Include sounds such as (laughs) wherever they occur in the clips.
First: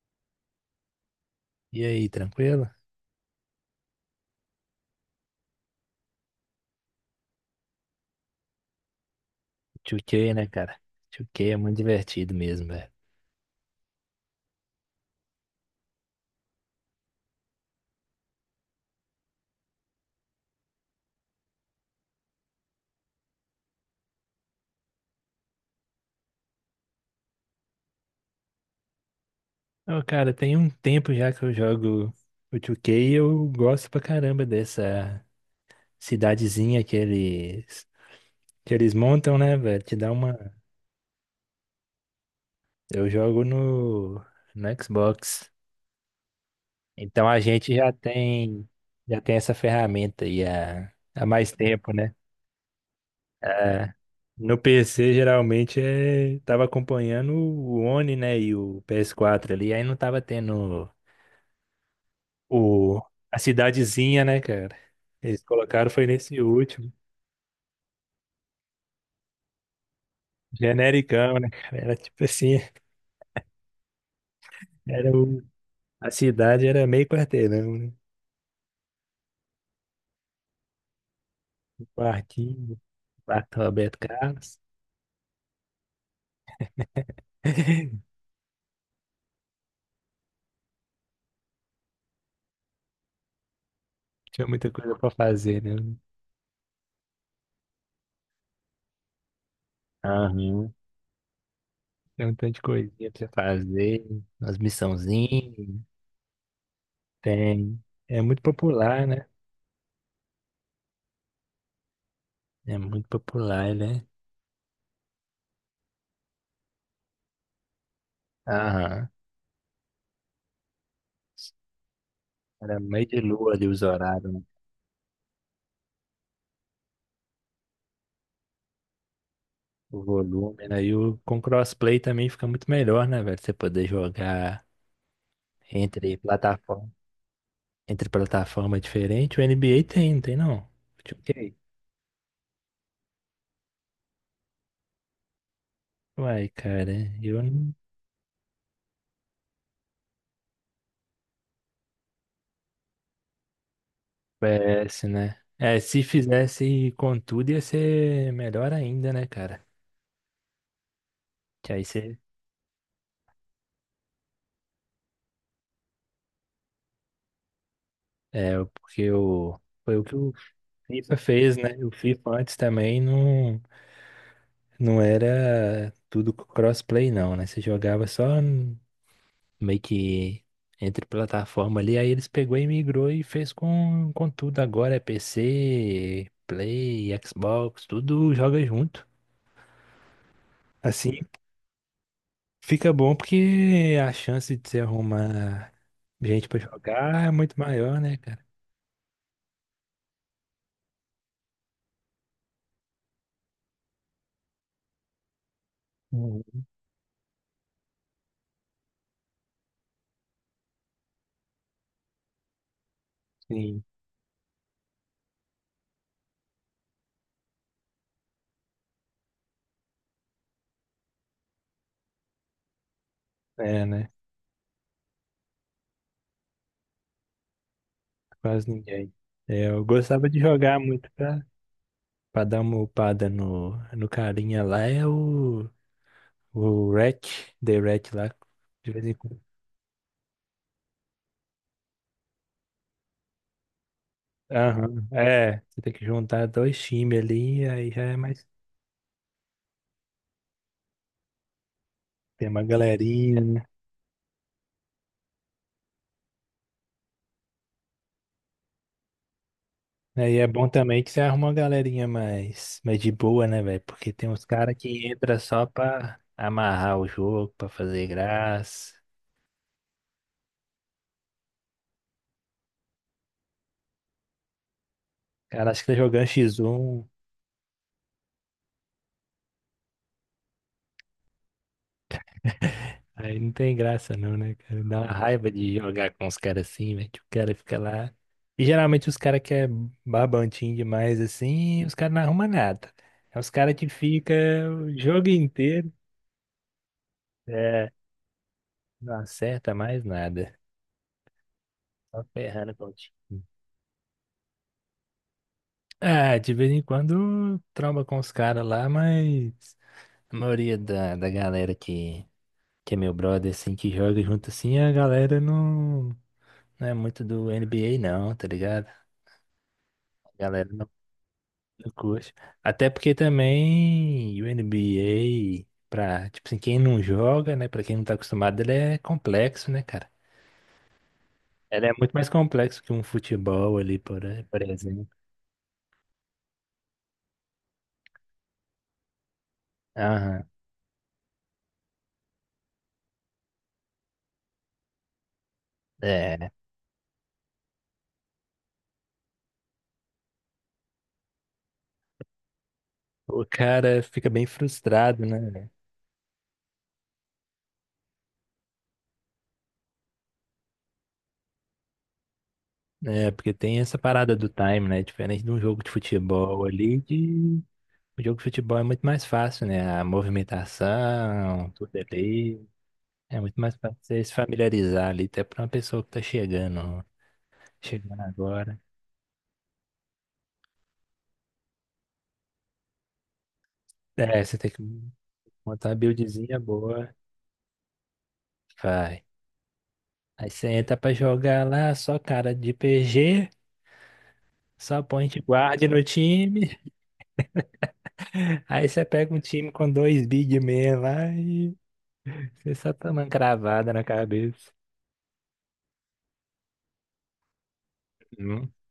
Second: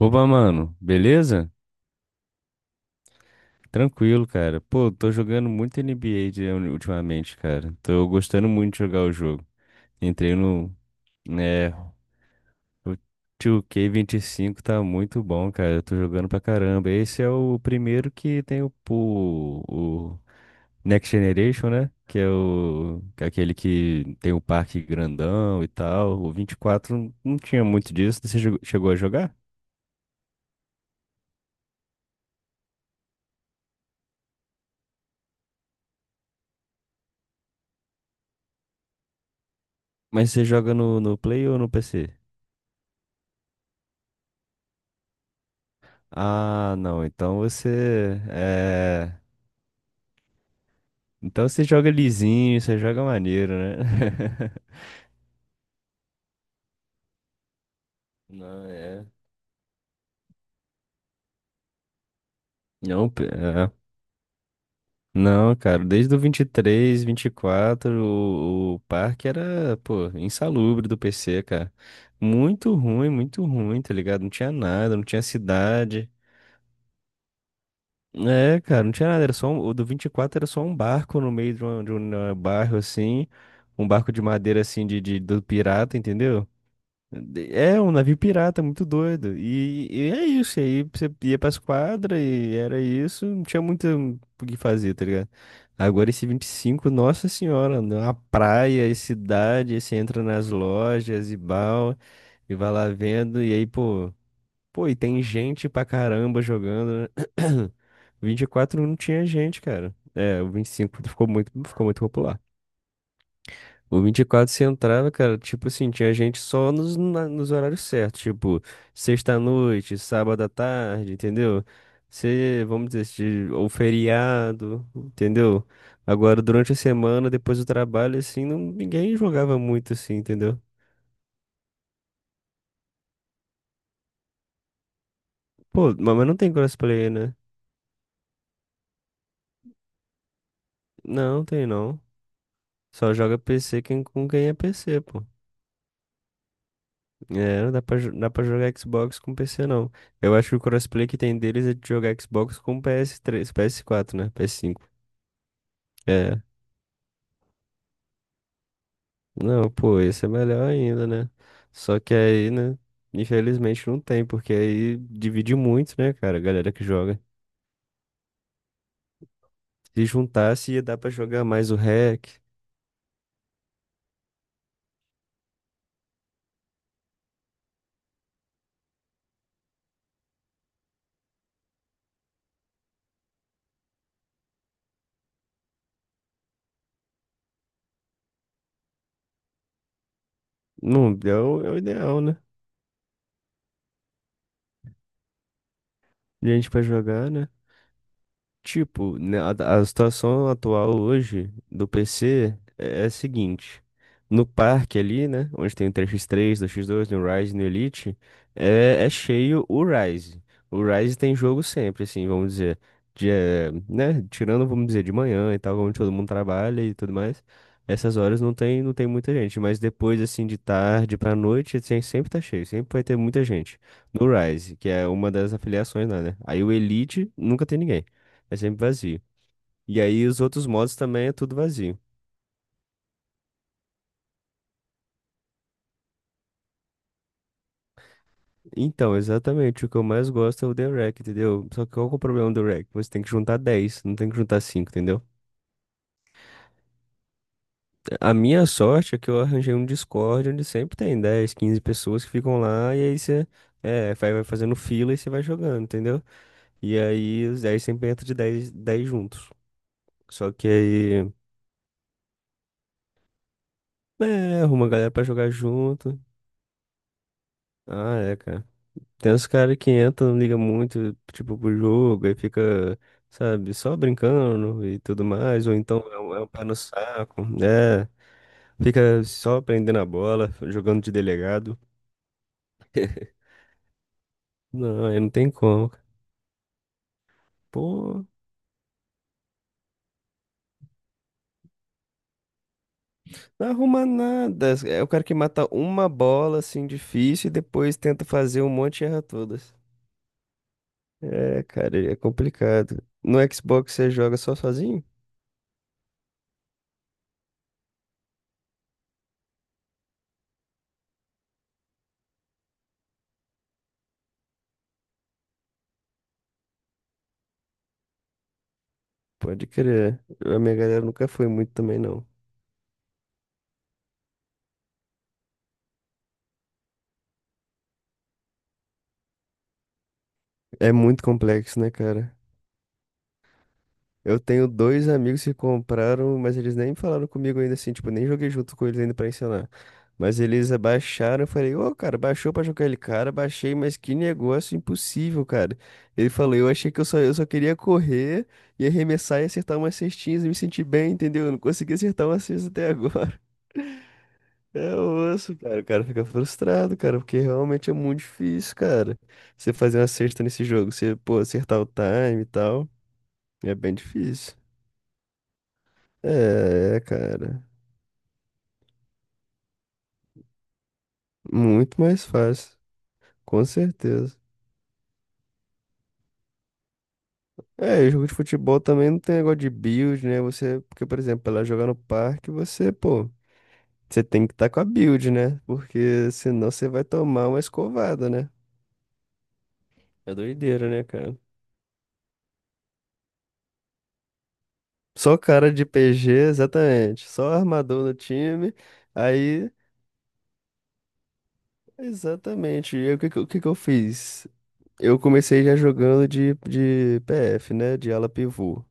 Opa, mano, beleza? E aí, tranquilo? Tranquilo, cara. Pô, tô jogando muito NBA ultimamente, cara. Tô gostando muito de jogar o jogo. 2K, Entrei né, no, cara? 2K é né, muito divertido mesmo, velho. o 2K25 tá muito bom, cara. Eu tô jogando pra caramba. Esse é o primeiro que tem o Next Generation, né? Que é o, que é aquele que tem o parque grandão e tal. O 24 não tinha muito disso. Chegou a jogar? Ô, cara, tem um tempo já que eu jogo o 2K e eu gosto pra caramba dessa cidadezinha que eles montam, né, velho? Te dá Mas uma. você joga no Play ou no PC? Eu jogo no Xbox. Ah, não. Então a Então gente já você tem, é. já tem essa ferramenta aí há Então mais você joga tempo, né? lisinho, você joga maneiro, né? É, no (laughs) PC geralmente é, tava acompanhando o One, né, e Não, o é. PS4 ali, aí não tava tendo o, a É. cidadezinha, né, cara? Eles Não, cara, colocaram foi desde o nesse último, 23, 24, o parque era, pô, insalubre do genericão, PC, né, cara. cara? Era tipo assim, Muito ruim, tá ligado? Não tinha nada, não era tinha o, cidade. a cidade era meio quarteirão, né? É, cara, não tinha nada, era só um, o do 24 era só um barco no meio de, uma- Um de um eh, bairro Quartinho, assim, quarto um Roberto barco de Carlos. madeira assim do pirata, entendeu? É um navio (laughs) pirata, muito doido. E é isso. E aí você ia pras quadras e era isso. Não tinha muito Tinha o que muita fazer, coisa tá pra ligado? fazer, né? Agora esse 25 nossa senhora, uma praia e cidade. Aí você entra nas Aham. lojas e bal Tem um tanto e de vai lá coisinha pra você vendo. E aí, pô, fazer, umas pô, e tem missãozinhas, gente pra caramba jogando, né? tem. É (clears throat) vinte muito e quatro não popular, tinha né? gente, cara. É, o 25 ficou muito popular. É muito popular, O né? 24 você entrava, cara, tipo assim, tinha gente só nos horários certos, tipo, Aham. sexta-noite, sábado à tarde, entendeu? Você, Era vamos dizer, meio de lua ali ou os horários, né? feriado, entendeu? Agora, durante a semana, depois do trabalho, assim, não, ninguém jogava muito, O assim, entendeu? volume, né? Com crossplay também fica muito melhor, né, velho? Você poder jogar Pô, entre mas não tem plataforma, crossplay, né? entre plataforma diferente. O NBA tem, não tem não? Não, Ok. tem não. Só joga PC quem, com quem é PC, pô. Uai, cara, eu É, não não dá pra, jo- dá pra jogar Xbox com PC, não. Eu acho que o crossplay que tem deles é de jogar Xbox com PS3, PS4, né? PS5. PS, né? É, se É. fizesse com tudo ia ser melhor ainda, né, cara? Não, pô, esse é melhor ainda, né? Que aí Só que você. aí, né? Infelizmente não tem, porque aí divide muito, né, cara, a galera que joga. É, porque o. Foi o Se que o juntasse, ia dar pra FIFA jogar fez, mais né? o O FIFA hack. antes também não. Não era tudo crossplay, não, né? Você jogava só meio que entre plataforma ali, aí eles pegou e migrou e fez com tudo. Agora é PC, Play, Xbox, tudo joga junto. Não, Assim é o ideal, né? fica bom porque a chance de você arrumar gente pra Gente pra jogar é jogar, né? muito maior, né, cara? Tipo, né, a situação atual hoje do PC é a seguinte. No parque ali, né? Onde tem o 3x3, Uhum. 2x2, no Rise, no Elite, é cheio o Rise. O Rise tem jogo sempre, assim, vamos dizer. Sim, Né? Tirando, vamos dizer, de manhã e tal, onde todo mundo trabalha e tudo mais. Essas horas não tem muita gente. Mas depois, assim, de tarde pra noite, assim, sempre tá cheio. Sempre vai ter muita gente. é, né? No Rise, que é uma das afiliações lá, né? Aí o Elite nunca tem ninguém. É Quase sempre ninguém. vazio. É, eu E aí gostava de os outros jogar modos muito também é tudo vazio. pra dar uma upada no carinha lá, é o. O REC, The REC lá. De vez em Então, quando. exatamente, o que eu mais gosto é o The Wreck, entendeu? Só que qual que é o problema do Wreck? Você tem que juntar 10 não tem que juntar 5 Aham, entendeu? é. Você tem que juntar dois times ali, aí já é A mais. minha sorte é que eu arranjei um Discord onde sempre tem 10 15 pessoas que Tem ficam uma lá e aí galerinha, você né? é, vai fazendo fila e você vai jogando, entendeu? E aí os 10 sempre entram de 10 10 juntos. Aí é Só que bom também que você aí, arruma uma galerinha mais de boa, né, velho? Porque tem uns é, caras arruma a que galera pra entra jogar só pra junto. amarrar o jogo, pra fazer Ah, é, cara. graça. Tem uns caras que entram, não liga muito, tipo, pro jogo, aí fica, sabe, só brincando e tudo mais, Cara, ou acho que tá então jogando é um pé no X1. saco, né? Fica só prendendo a bola, jogando de delegado. Aí não tem graça não, né, cara? Dá Não, uma aí não raiva tem de como. jogar com os caras assim, velho. Tipo, o cara fica lá. Pô, E geralmente os caras que é babantinho demais assim, os caras não arrumam nada. É os não caras que arruma fica nada. o É o cara jogo que mata inteiro, uma bola, assim, difícil, e é, depois tenta fazer um monte e não erra acerta todas. mais nada. É, cara, é Só ferrando com o complicado. time. No Xbox você joga só sozinho? Ah, de vez em quando tromba com os caras lá, mas a maioria da galera que é meu brother, assim, que joga junto assim, a galera não é muito do NBA não, tá ligado? Pode crer. A Galera, minha não, galera nunca foi muito não também, não. curte. Até porque também o NBA, pra, tipo assim, quem não joga, né? Pra quem não tá acostumado, ele é complexo, né, cara? É muito complexo, Ele né, é muito mais cara? complexo que um futebol ali, Eu por tenho exemplo. dois amigos que compraram, mas eles nem falaram comigo ainda assim, tipo, nem joguei junto com eles ainda pra ensinar. Mas Aham. eles abaixaram, eu falei, ô, cara, baixou pra jogar ele, cara, baixei, mas que negócio impossível, cara. Ele É. falou, eu achei que eu só queria correr e arremessar e acertar umas cestinhas e me sentir bem, entendeu? Eu não consegui acertar uma cesta até agora. O (laughs) cara fica bem É frustrado, osso, né? cara, o cara fica frustrado, cara, porque realmente é muito difícil, cara. Você fazer uma cesta nesse jogo, você, pô, acertar o time e tal, É, porque é tem bem essa parada do difícil. time, né? Diferente de um jogo de futebol ali, É, de cara. o jogo de futebol é muito mais fácil, né? A movimentação, tudo Muito mais ali. fácil. É muito Com mais fácil você se certeza. familiarizar ali, até pra uma pessoa que tá É, e chegando jogo de agora. futebol também não tem negócio de build, né? Você, porque, por exemplo, ela jogar no parque, você, pô, você É, tem que você estar tem com que a build, né? montar uma Porque buildzinha senão você vai boa. tomar uma escovada, né? Vai. É Aí você doideira, entra né, pra cara? jogar lá, só cara de PG, só Só point cara guard de no PG, time. exatamente. Só armador no (laughs) time. Aí você pega um time Aí, com dois big men lá e você só exatamente. E aí, toma o que que eu cravada na fiz? cabeça. Eu comecei já jogando de PF, né? De ala Hum. pivô.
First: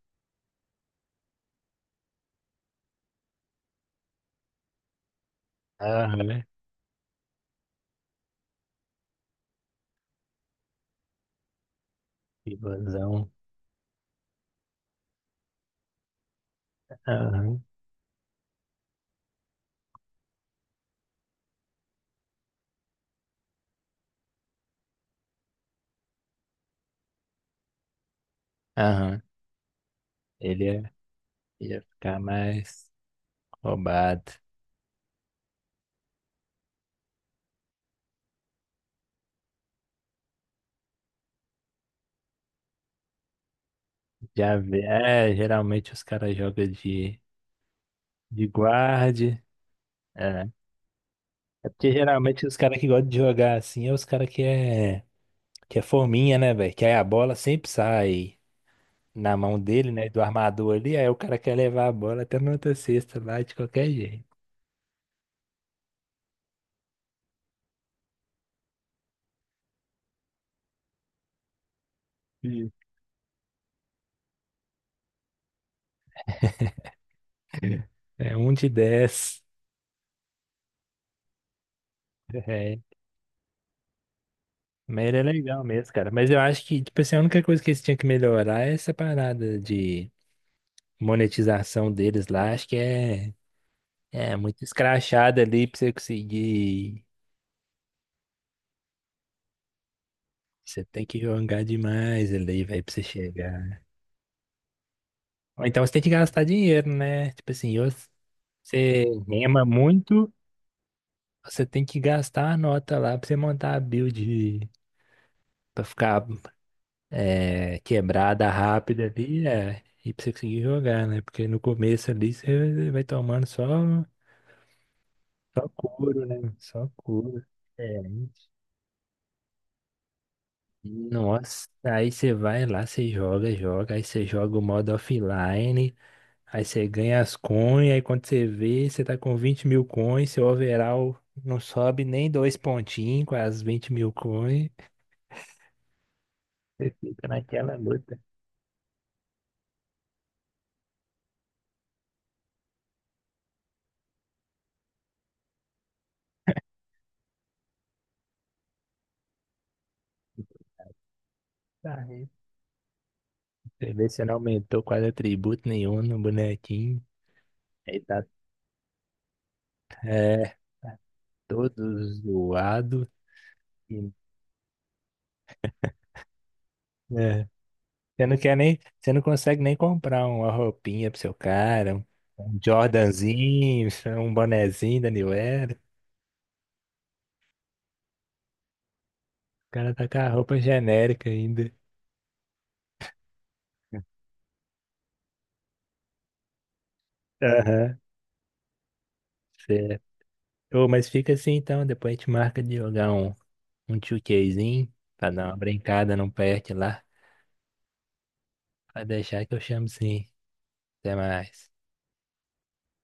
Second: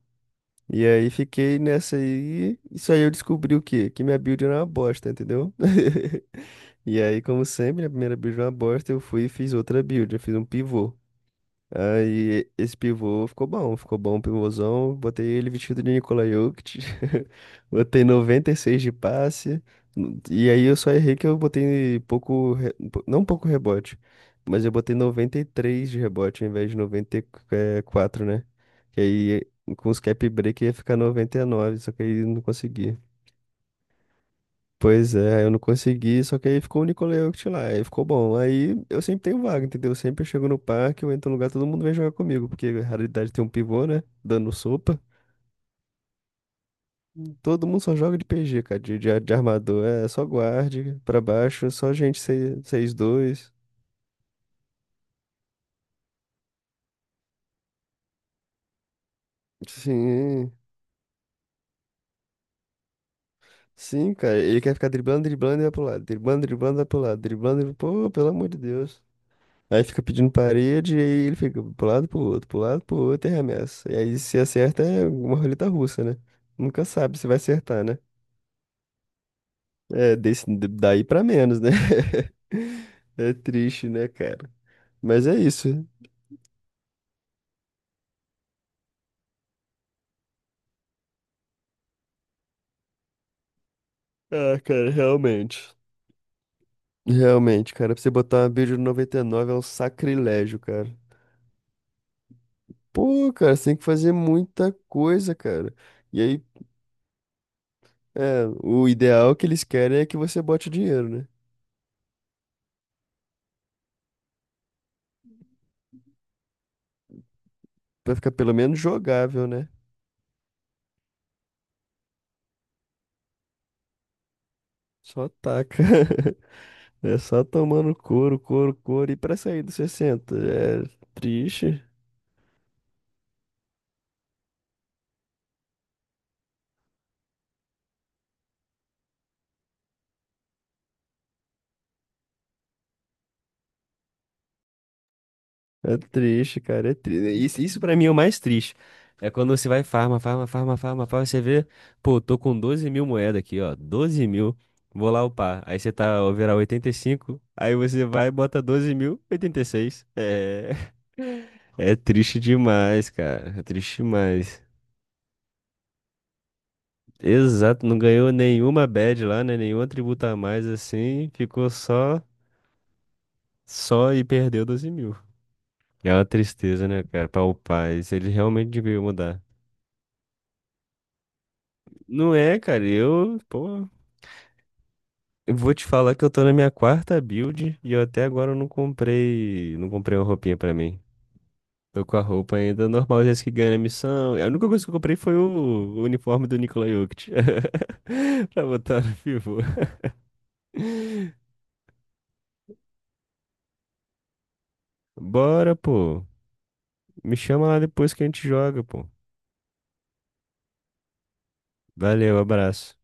E aí fiquei nessa aí. Isso aí eu descobri o quê? Que minha build era uma bosta, entendeu? Aham, (laughs) né? E aí, como sempre, né, a primeira build era uma bosta, eu fui e fiz outra build. Eu fiz um pivô. Aí esse pivô Pivôzão. Ficou bom o pivôzão. Botei ele vestido de Nikola Jokic. Aham, (laughs) Botei 96 de passe. E aí eu só errei que eu botei pouco, não pouco rebote, mas eu botei 93 de rebote ao invés de 94, né? Que aham. aí com os cap break Ele ia ficar 99, ia só que ficar aí eu não mais consegui. roubado. Pois é, eu não consegui, só que aí ficou o Nicole Jokic lá, aí ficou bom. Aí eu sempre tenho vaga, entendeu? Sempre eu chego no parque, eu entro no lugar, todo mundo vem jogar comigo, porque a raridade tem um pivô, né? Dando Já vê. sopa. É, geralmente os caras jogam Todo mundo só joga de de PG, cara, de guarde. armador. É só É. guarde, pra É baixo, porque só gente geralmente os caras que gostam de 6-2. jogar assim é os caras que é, forminha, né, velho? Que aí a bola sempre sai na mão dele, né? Do Sim, armador ali. Aí o cara quer levar a bola até na outra cesta lá de qualquer sim, jeito. cara. Ele quer ficar driblando, driblando e vai pro lado, driblando, driblando, vai pro lado, driblando, driblando. Pô, pelo amor de Deus. Aí fica pedindo parede, e aí ele fica pro lado, pro outro, pro Sim. lado, pro outro e arremessa. E aí se acerta é uma roleta russa, né? Nunca sabe se vai acertar, né? É um de dez. (laughs) É, desse, daí pra menos, né? (laughs) É. É triste, né, cara? Mas ele é Mas é legal isso. mesmo, cara. Mas eu acho que, tipo assim, a única coisa que eles tinham que melhorar é essa parada de monetização deles lá. Acho que é. É Ah, muito cara, escrachado ali realmente. pra você conseguir. Realmente, cara, pra você botar uma build no 99 é um sacrilégio, Você cara. tem que jogar demais ali, velho, pra você Pô, cara, você tem chegar. que fazer muita coisa, Ou cara. então você tem que E gastar aí, dinheiro, né? Tipo assim, ou é, o você ideal que eles rema querem é que muito, você bote dinheiro, né? você tem que gastar a nota lá pra você montar a build pra ficar é, Pra ficar quebrada pelo menos rápida jogável, ali, né? é. E pra você conseguir jogar, né? Porque no começo ali você vai tomando Só só taca. couro, né? Só (laughs) É só couro. tomando É. couro, couro, couro. E pra sair dos 60 é Nossa, triste. aí você vai lá, você joga, joga, aí você joga o modo offline, aí você ganha as coins, aí quando você vê, você tá com 20 mil coins, seu overall não sobe nem dois pontinhos com as 20 mil coins, É triste, cara. É fica triste. Isso, naquela isso pra mim é o luta. mais triste. É quando você vai farma, farma, farma, farma, farma. Você vê, pô, tô com 12.000 moedas aqui, ó. 12.000. Vou lá upar. Aí você tá overall 85. Aí você vai e bota 12.000, 86. É, (laughs) é Tá, aí triste demais, cara. É você triste vê se não demais. aumentou quase atributo nenhum no bonequinho, Exato, não aí tá ganhou nenhuma badge lá, né? Nenhum atributo a é, mais assim, ficou todo só. zoado. Só e perdeu 12.000. É uma tristeza, né, cara? Para É. o pai. Ele realmente devia Você não mudar. consegue nem comprar uma roupinha pro seu cara, um Não é, cara. Eu, pô. Jordanzinho, (laughs) um bonezinho da New Eu Era. vou O te falar que eu tô na minha quarta build e eu até agora eu não comprei. Não cara tá com comprei uma a roupinha roupa pra mim. genérica ainda. Tô com a roupa ainda normal, já que ganha a missão. A única coisa que eu comprei foi o uniforme do Nikola Jokic. Aham, (laughs) Pra botar no pivô. certo. Ô, mas fica assim então, depois a gente marca de jogar um, 2Kzinho pra dar uma Bora, brincada, pô. não perde lá. Me chama lá depois que a gente joga, Vai pô. deixar que eu chamo sim. Até mais. Valeu, abraço.